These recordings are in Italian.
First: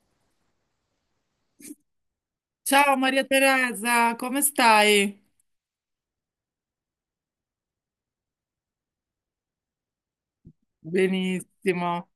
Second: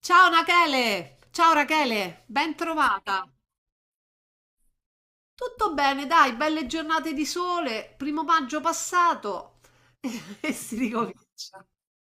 Ciao Rachele, ben Ciao Maria trovata. Teresa, come stai? Tutto bene, dai, belle giornate di sole, primo maggio passato e si ricomincia. Benissimo.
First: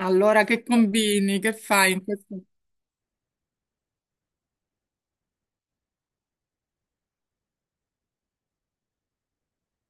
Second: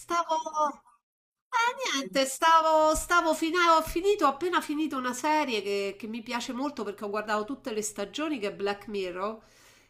Stavo... Allora, che combini? Che fai in niente, questo... stavo, stavo fina- ho finito, ho appena finito una serie che mi piace molto perché ho guardato tutte le stagioni, che è Black Mirror,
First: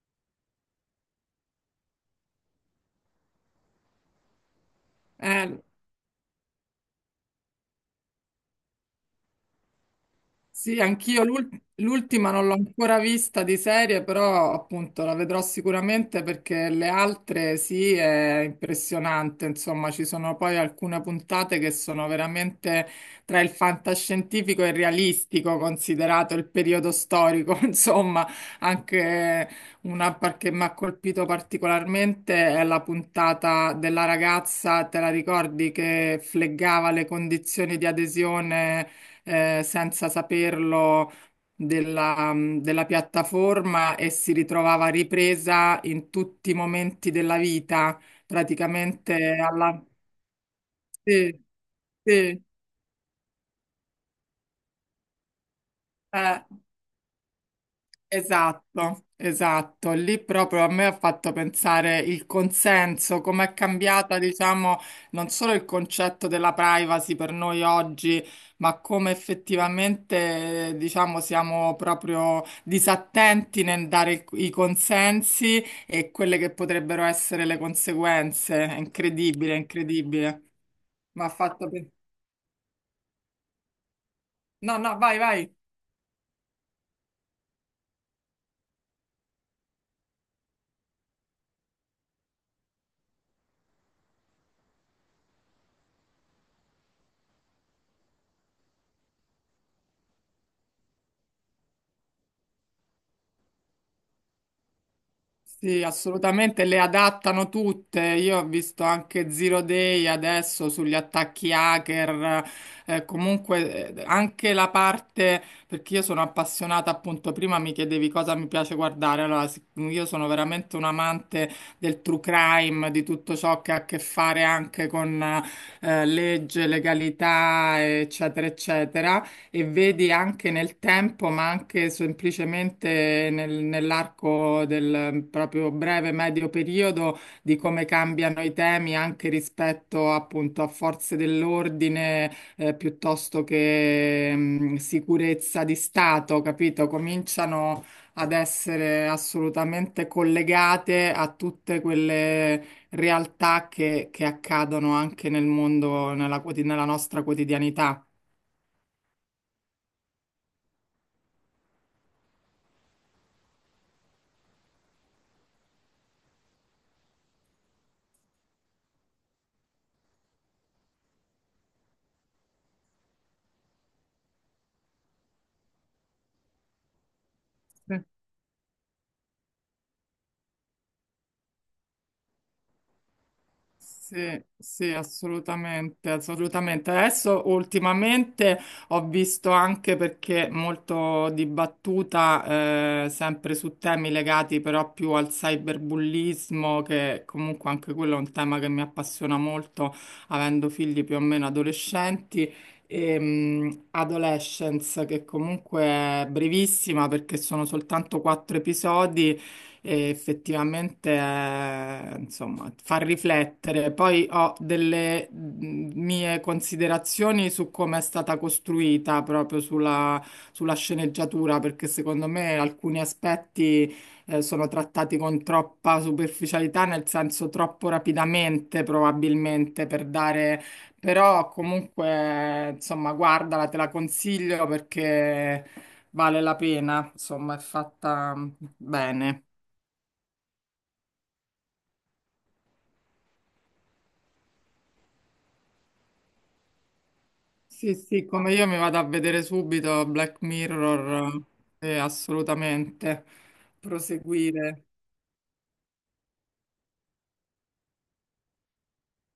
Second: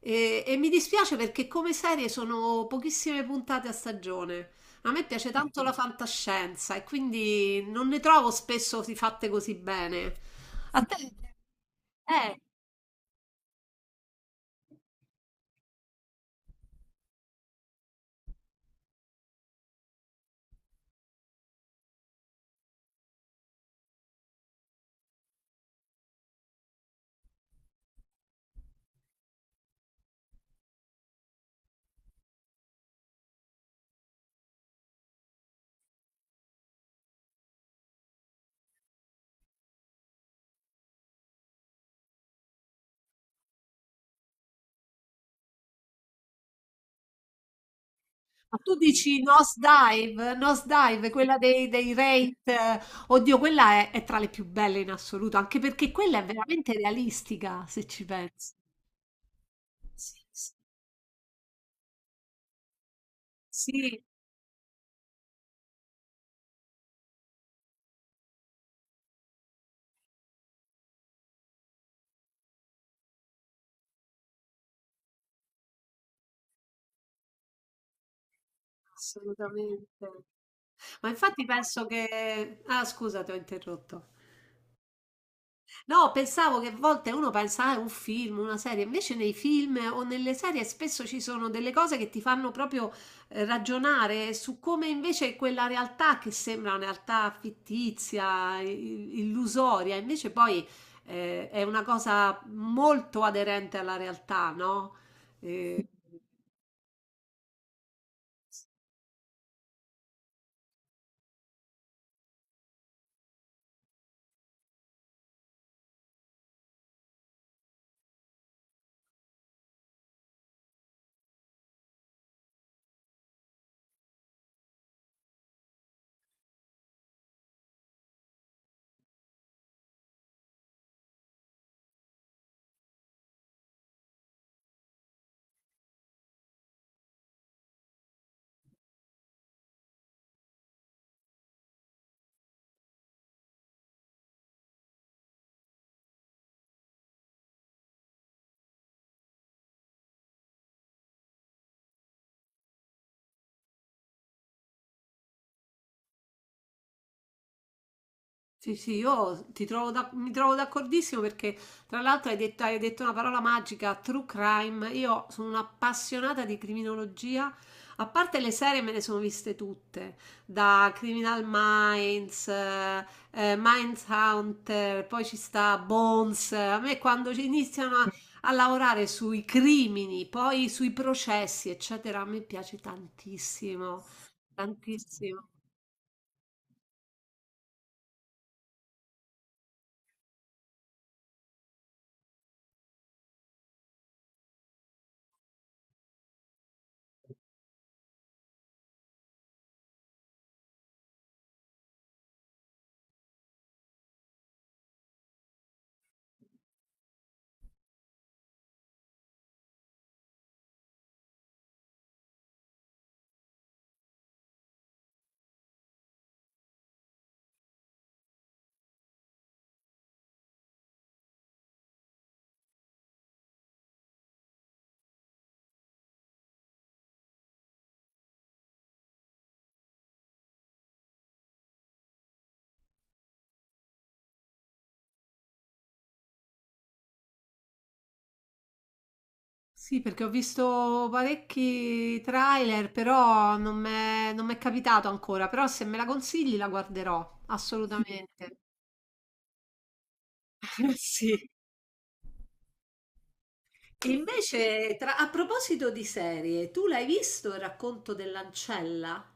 e mi dispiace perché come serie sono pochissime puntate a stagione. A me piace Eh, tanto la fantascienza e quindi non ne trovo spesso di fatte così bene. Sì, A te? anch'io l'ultima non l'ho ancora vista di serie, però appunto la vedrò sicuramente perché le altre sì, è impressionante, insomma, ci sono poi alcune puntate che sono veramente tra il fantascientifico e il realistico, considerato il periodo storico, insomma, anche che mi ha colpito particolarmente è la puntata della ragazza, te la ricordi, che fleggava le condizioni di adesione? Eh, senza saperlo della piattaforma e si ritrovava ripresa in tutti i momenti della vita, Ma tu praticamente dici alla... Nosedive? Nosedive, quella Sì, dei sì, Wraith, eh. Oddio, quella è tra le più belle in assoluto, anche perché quella è eh. veramente realistica, se ci pensi. Esatto, esatto. Sì, Lì sì, proprio a me ha fatto pensare il consenso, come è sì, cambiata, diciamo, non solo il concetto della privacy per noi oggi, ma come effettivamente, diciamo, siamo proprio disattenti nel dare i consensi e quelle che potrebbero essere le conseguenze. È incredibile, è assolutamente. incredibile. Ma Ma ha infatti fatto penso pensare. che... Ah, scusa, ti ho interrotto. No, no, vai, vai. No, pensavo che a volte uno pensa, ah, è un film, una serie, invece nei film o nelle serie spesso ci sono delle cose che ti fanno proprio ragionare su come invece quella realtà che sembra una realtà fittizia, illusoria, invece poi è una cosa molto aderente alla realtà, no? Sì, Eh, assolutamente, le adattano tutte. Io ho visto anche Zero Day adesso sugli attacchi hacker, comunque anche la parte, perché io sono appassionata, appunto, prima mi chiedevi cosa mi piace guardare, allora io sono veramente un amante del true crime, di tutto ciò che ha a che fare anche con legge, legalità, eccetera, eccetera, e vedi anche nel tempo, ma anche semplicemente nell'arco del proprio breve medio periodo, di come cambiano i temi anche rispetto appunto a forze dell'ordine, piuttosto che sicurezza di Stato, capito? Cominciano ad essere assolutamente collegate a tutte quelle realtà che accadono anche nel mondo, nella nella nostra quotidianità. Sì, sì, io ti mi trovo d'accordissimo perché tra l'altro hai detto una parola magica, true crime. Io sono un'appassionata di criminologia, a parte le serie me ne sono viste tutte, da Criminal Minds, Mindhunter, poi ci sta Bones. A me quando ci iniziano a lavorare sui crimini, poi sui processi, eccetera, a me piace tantissimo, Sì, sì, tantissimo. assolutamente, assolutamente. Adesso ultimamente ho visto anche perché molto dibattuta, sempre su temi legati però più al cyberbullismo, che comunque anche quello è un tema che mi appassiona molto, avendo figli più o meno adolescenti. E, Adolescence, che comunque è brevissima perché sono soltanto quattro episodi e effettivamente insomma fa riflettere. Poi ho delle mie considerazioni su come è stata costruita proprio sulla, sulla sceneggiatura, perché secondo me alcuni aspetti sono trattati con troppa superficialità, nel senso troppo rapidamente probabilmente per dare... Però comunque, insomma, guardala, te la consiglio perché vale la pena, insomma, è fatta bene. Sì, perché ho visto parecchi trailer, però non m'è capitato ancora. Però se me la consigli la guarderò, Sì, sì, come assolutamente. io mi vado a vedere subito Black Mirror, Sì. Assolutamente. E Proseguire. invece, a proposito di serie, tu l'hai visto Il racconto dell'ancella?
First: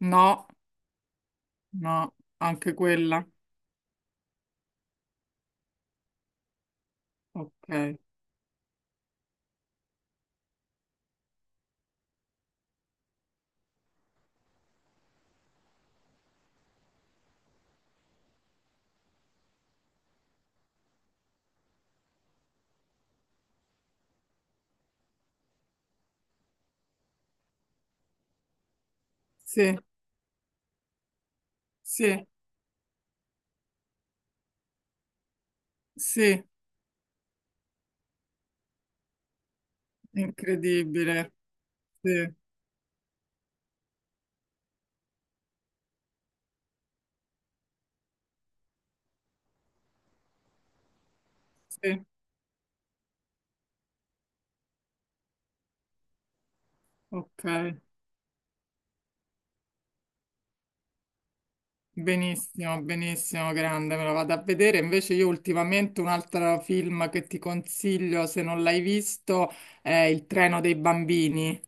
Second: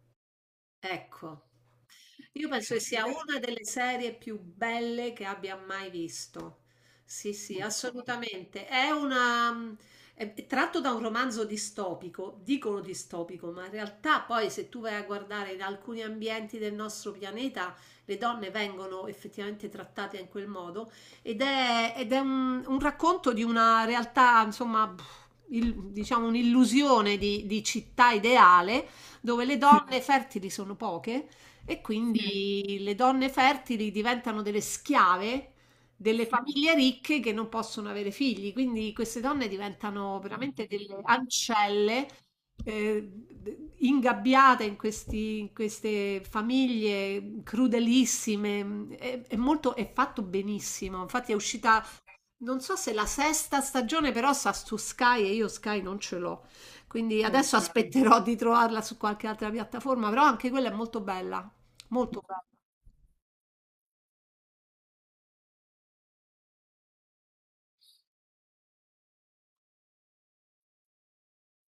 No, Ecco. no, Io penso anche che sia quella. una delle serie più belle che abbia mai visto. Sì, sì, Ok. assolutamente. È una... È tratto da un romanzo distopico, dicono distopico, ma in realtà poi se tu vai a guardare in alcuni ambienti del nostro pianeta, le donne vengono effettivamente trattate in quel modo un racconto di una realtà, insomma, pff, diciamo un'illusione di città ideale dove le Sì, donne fertili sono poche e sì, quindi le donne fertili diventano delle schiave delle sì, famiglie ricche che non possono avere figli. Quindi queste donne diventano veramente delle incredibile. ancelle, Sì, ingabbiate in in queste famiglie crudelissime. È fatto benissimo. Infatti è uscita sì, non so se la sesta stagione, però sta su Sky e io Sky non ce l'ho, quindi ok. adesso, ok, aspetterò di trovarla su qualche altra piattaforma, però anche quella è molto bella, molto bella. Benissimo, benissimo, grande, me lo vado a vedere. Invece io ultimamente un altro film che ti consiglio, se non l'hai visto, è Il treno dei bambini.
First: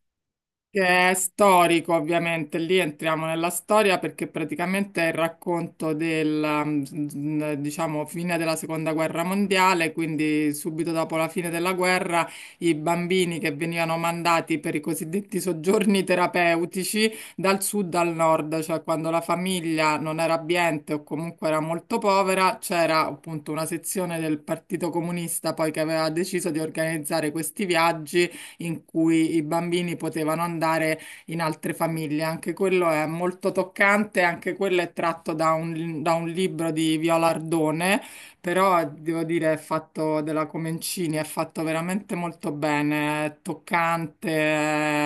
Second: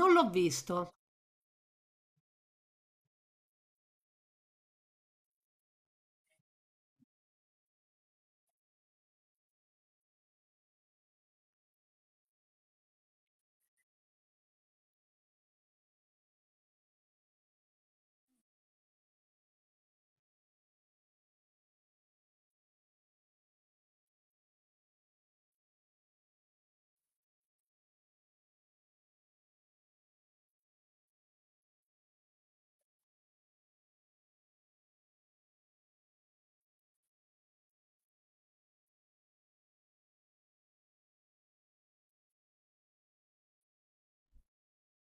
Non l'ho Che visto. è storico, ovviamente, lì entriamo nella storia perché praticamente è il racconto del, mm, diciamo, fine della seconda guerra mondiale, quindi subito dopo la fine della guerra i bambini che venivano mandati per i cosiddetti soggiorni terapeutici dal sud al nord, cioè quando la famiglia non era abbiente o comunque era molto povera, c'era appunto una sezione del Partito Comunista poi che aveva deciso di organizzare questi viaggi in cui i bambini potevano andare in altre famiglie. Anche quello è molto toccante, anche quello è tratto da un libro di Viola Ardone, però devo dire è fatto della Comencini, è fatto veramente molto bene, è toccante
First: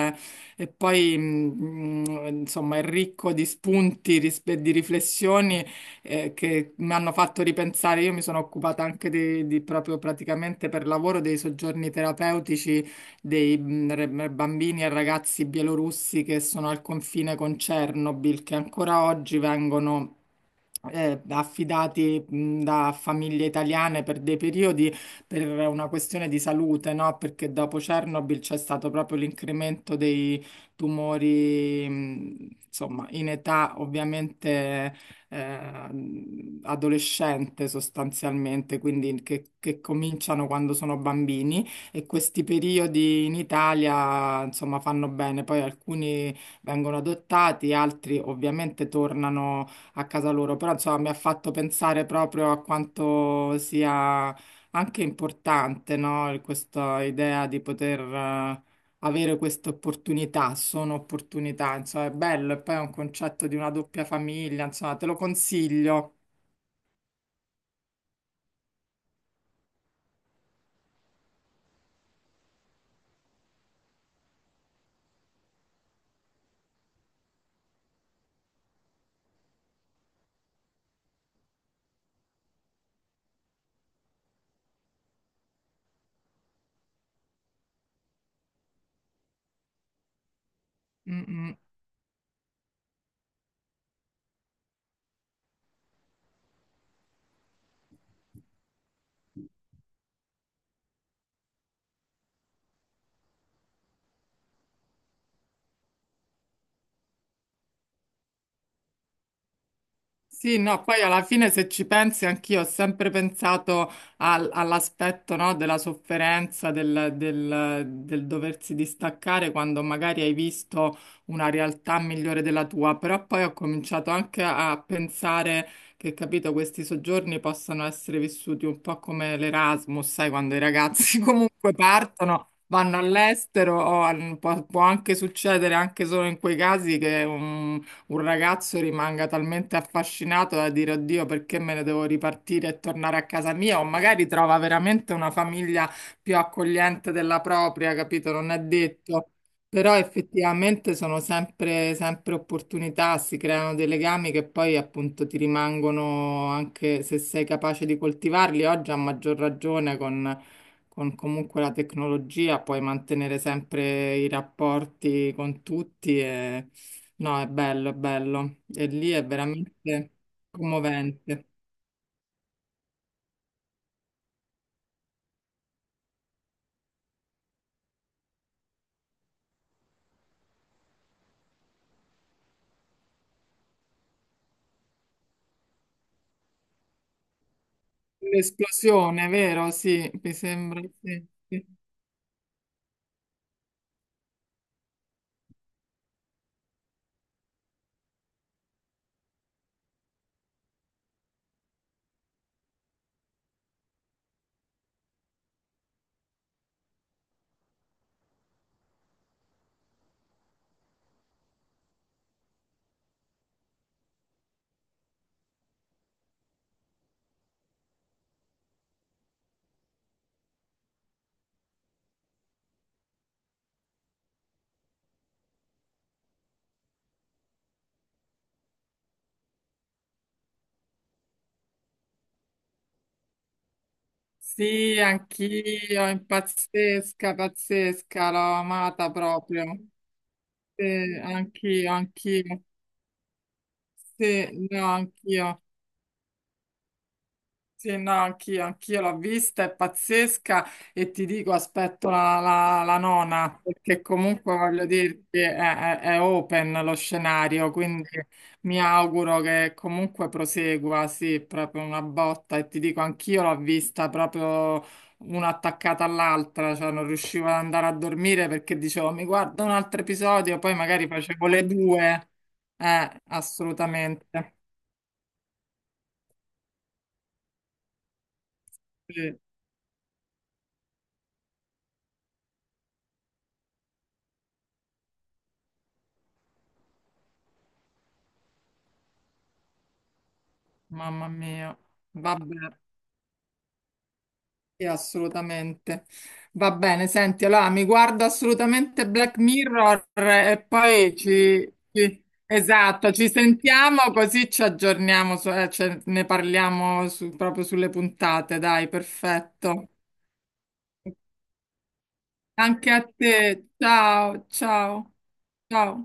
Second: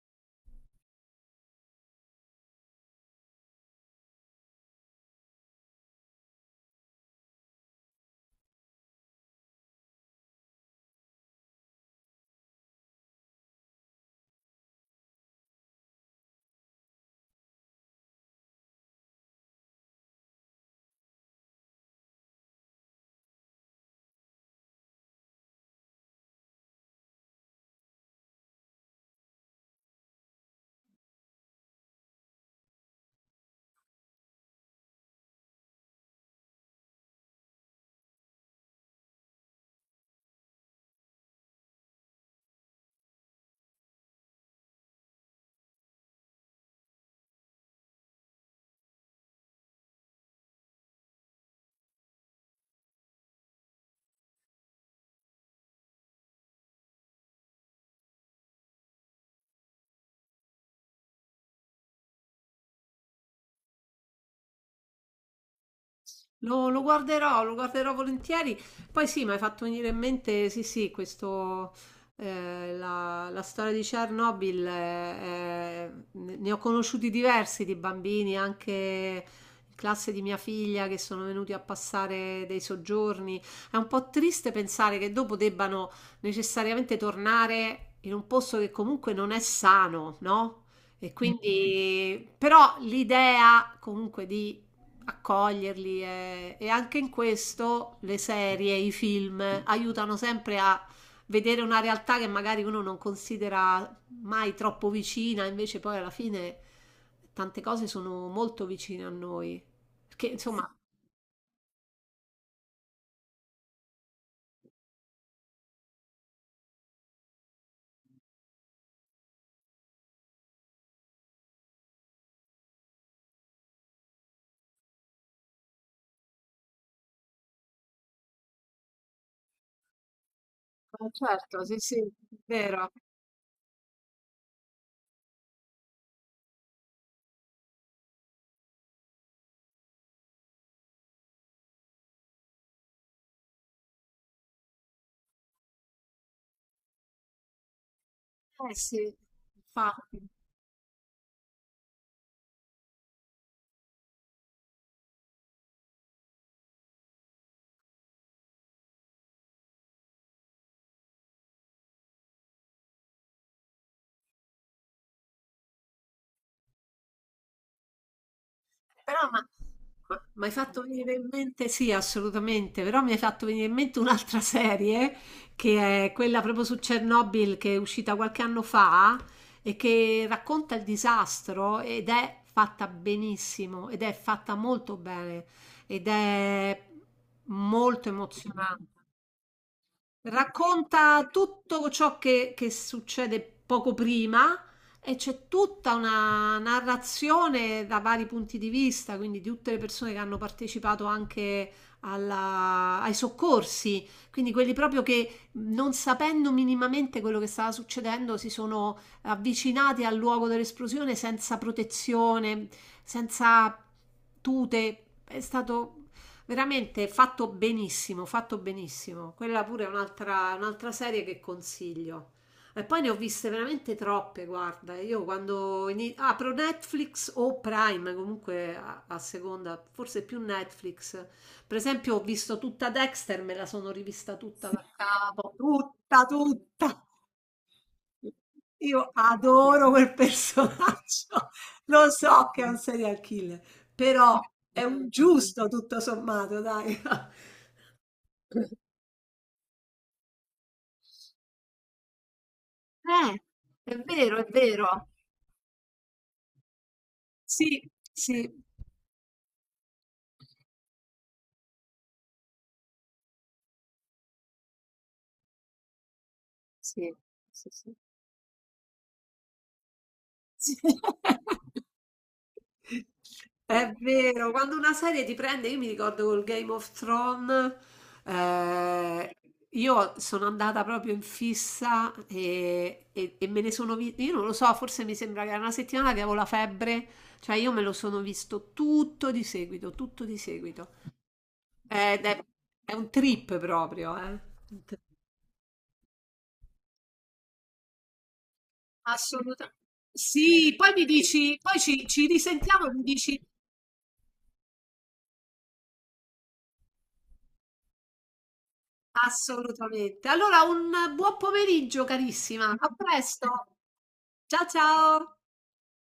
e poi insomma è ricco di spunti, e di riflessioni che mi hanno fatto ripensare. Io mi sono occupata anche di proprio praticamente per lavoro dei soggiorni terapeutici dei bambini e ragazzi bielorussi che sono al confine con Chernobyl, che ancora oggi vengono affidati da famiglie italiane per dei periodi per una questione di salute, no? Perché dopo Chernobyl c'è stato proprio l'incremento dei tumori, insomma, in età ovviamente eh, adolescente sostanzialmente, quindi che cominciano quando sono bambini e questi periodi in Italia, insomma, fanno bene. Poi alcuni vengono adottati, altri ovviamente tornano a casa loro, però insomma mi ha fatto pensare proprio a quanto sia anche importante, no? Questa idea di poter avere queste opportunità, sono opportunità, insomma è bello e poi è un concetto di una doppia famiglia, insomma te lo consiglio. Lo, lo guarderò volentieri. Poi sì, mi hai fatto venire in mente, sì, sì, questo, la storia di Chernobyl, ne ho conosciuti diversi di bambini, anche in classe di mia figlia, che sono venuti a passare dei soggiorni. È un po' triste pensare che dopo debbano necessariamente tornare in un posto che comunque non è sano, no? E Mm, mm. quindi, però l'idea comunque di accoglierli, e anche in questo le serie, i film aiutano sempre a vedere una realtà che magari uno non considera mai troppo vicina, invece poi alla fine tante cose sono molto vicine a noi. Perché Sì, insomma, no, poi alla fine se ci pensi anch'io ho sempre pensato all'aspetto, no, della sofferenza, del doversi distaccare quando magari hai visto una realtà migliore della tua, però poi ho cominciato anche a pensare che, capito, questi soggiorni possano essere vissuti un po' come l'Erasmus, sai, quando i eh, ragazzi certo, comunque sì, sì, è partono. vero. Vanno all'estero, o può, può anche succedere anche solo in quei casi che un ragazzo rimanga talmente affascinato da dire oddio, perché me ne devo ripartire e tornare a casa mia? O magari trova veramente una famiglia più accogliente della propria, capito? Non è Eh sì, detto. Però infatti. effettivamente sono sempre, sempre opportunità, si creano dei legami che poi appunto ti rimangono anche se sei capace di coltivarli. Oggi a maggior ragione con comunque la tecnologia puoi mantenere sempre i rapporti con tutti. No, è bello, è bello. E lì Però, è ma veramente mi hai fatto venire in commovente. mente, sì, assolutamente, però mi hai fatto venire in mente un'altra serie che è quella proprio su Chernobyl che è uscita qualche anno fa e che racconta il disastro ed è fatta benissimo, ed è fatta molto bene, ed è molto emozionante. L'esplosione, vero? Sì, mi sembra. Racconta Sì, sì. tutto ciò che succede poco prima e c'è tutta una narrazione da vari punti di vista, quindi di tutte le persone che hanno partecipato anche ai soccorsi, quindi quelli proprio che, non sapendo minimamente quello che stava succedendo, si sono avvicinati al luogo dell'esplosione senza protezione, senza tute. È stato veramente fatto benissimo, fatto benissimo. Quella pure è un'altra serie che consiglio. E poi ne ho viste veramente troppe, guarda. Io quando apro Netflix o Prime, comunque a seconda, forse più Netflix. Per esempio, ho visto tutta Dexter, me la sono rivista tutta da Sì, capo. anch'io, è pazzesca, pazzesca, l'ho amata Io proprio. adoro quel Sì, personaggio. anch'io, Lo so anch'io. che è un serial killer, però Sì, è no, un anch'io. giusto tutto sommato, dai. Sì, no, anch'io, anch'io l'ho vista, è pazzesca e ti dico, aspetto la, la Eh, nona, è perché vero, è comunque voglio vero. dirti, è, è open lo scenario, Sì, quindi sì, mi auguro che comunque prosegua, sì, proprio una botta e ti dico, anch'io l'ho vista proprio una attaccata all'altra, cioè non sì, riuscivo ad sì, andare a sì. dormire perché dicevo, mi guardo un altro episodio, Sì. poi magari facevo le due, È vero, assolutamente, quando una serie ti prende, io mi ricordo col Game of Thrones, eh, sì, io sono andata proprio in fissa e me ne sono vista, io non lo so, forse mi sembra che era una settimana che avevo la febbre, cioè io me lo sono visto tutto di seguito, tutto di seguito. mamma mia, Ed vabbè. è un trip proprio, eh. Sì, assolutamente. Va bene, senti, allora mi guardo assolutamente Black Assoluta, Mirror e sì, poi mi poi dici, poi ci ci risentiamo e mi esatto, ci dici, sentiamo così ci aggiorniamo, ne parliamo proprio sulle puntate, dai, perfetto. assolutamente. Allora un buon pomeriggio carissima, Anche a a presto. te, ciao, Ciao, ciao, ciao. ciao.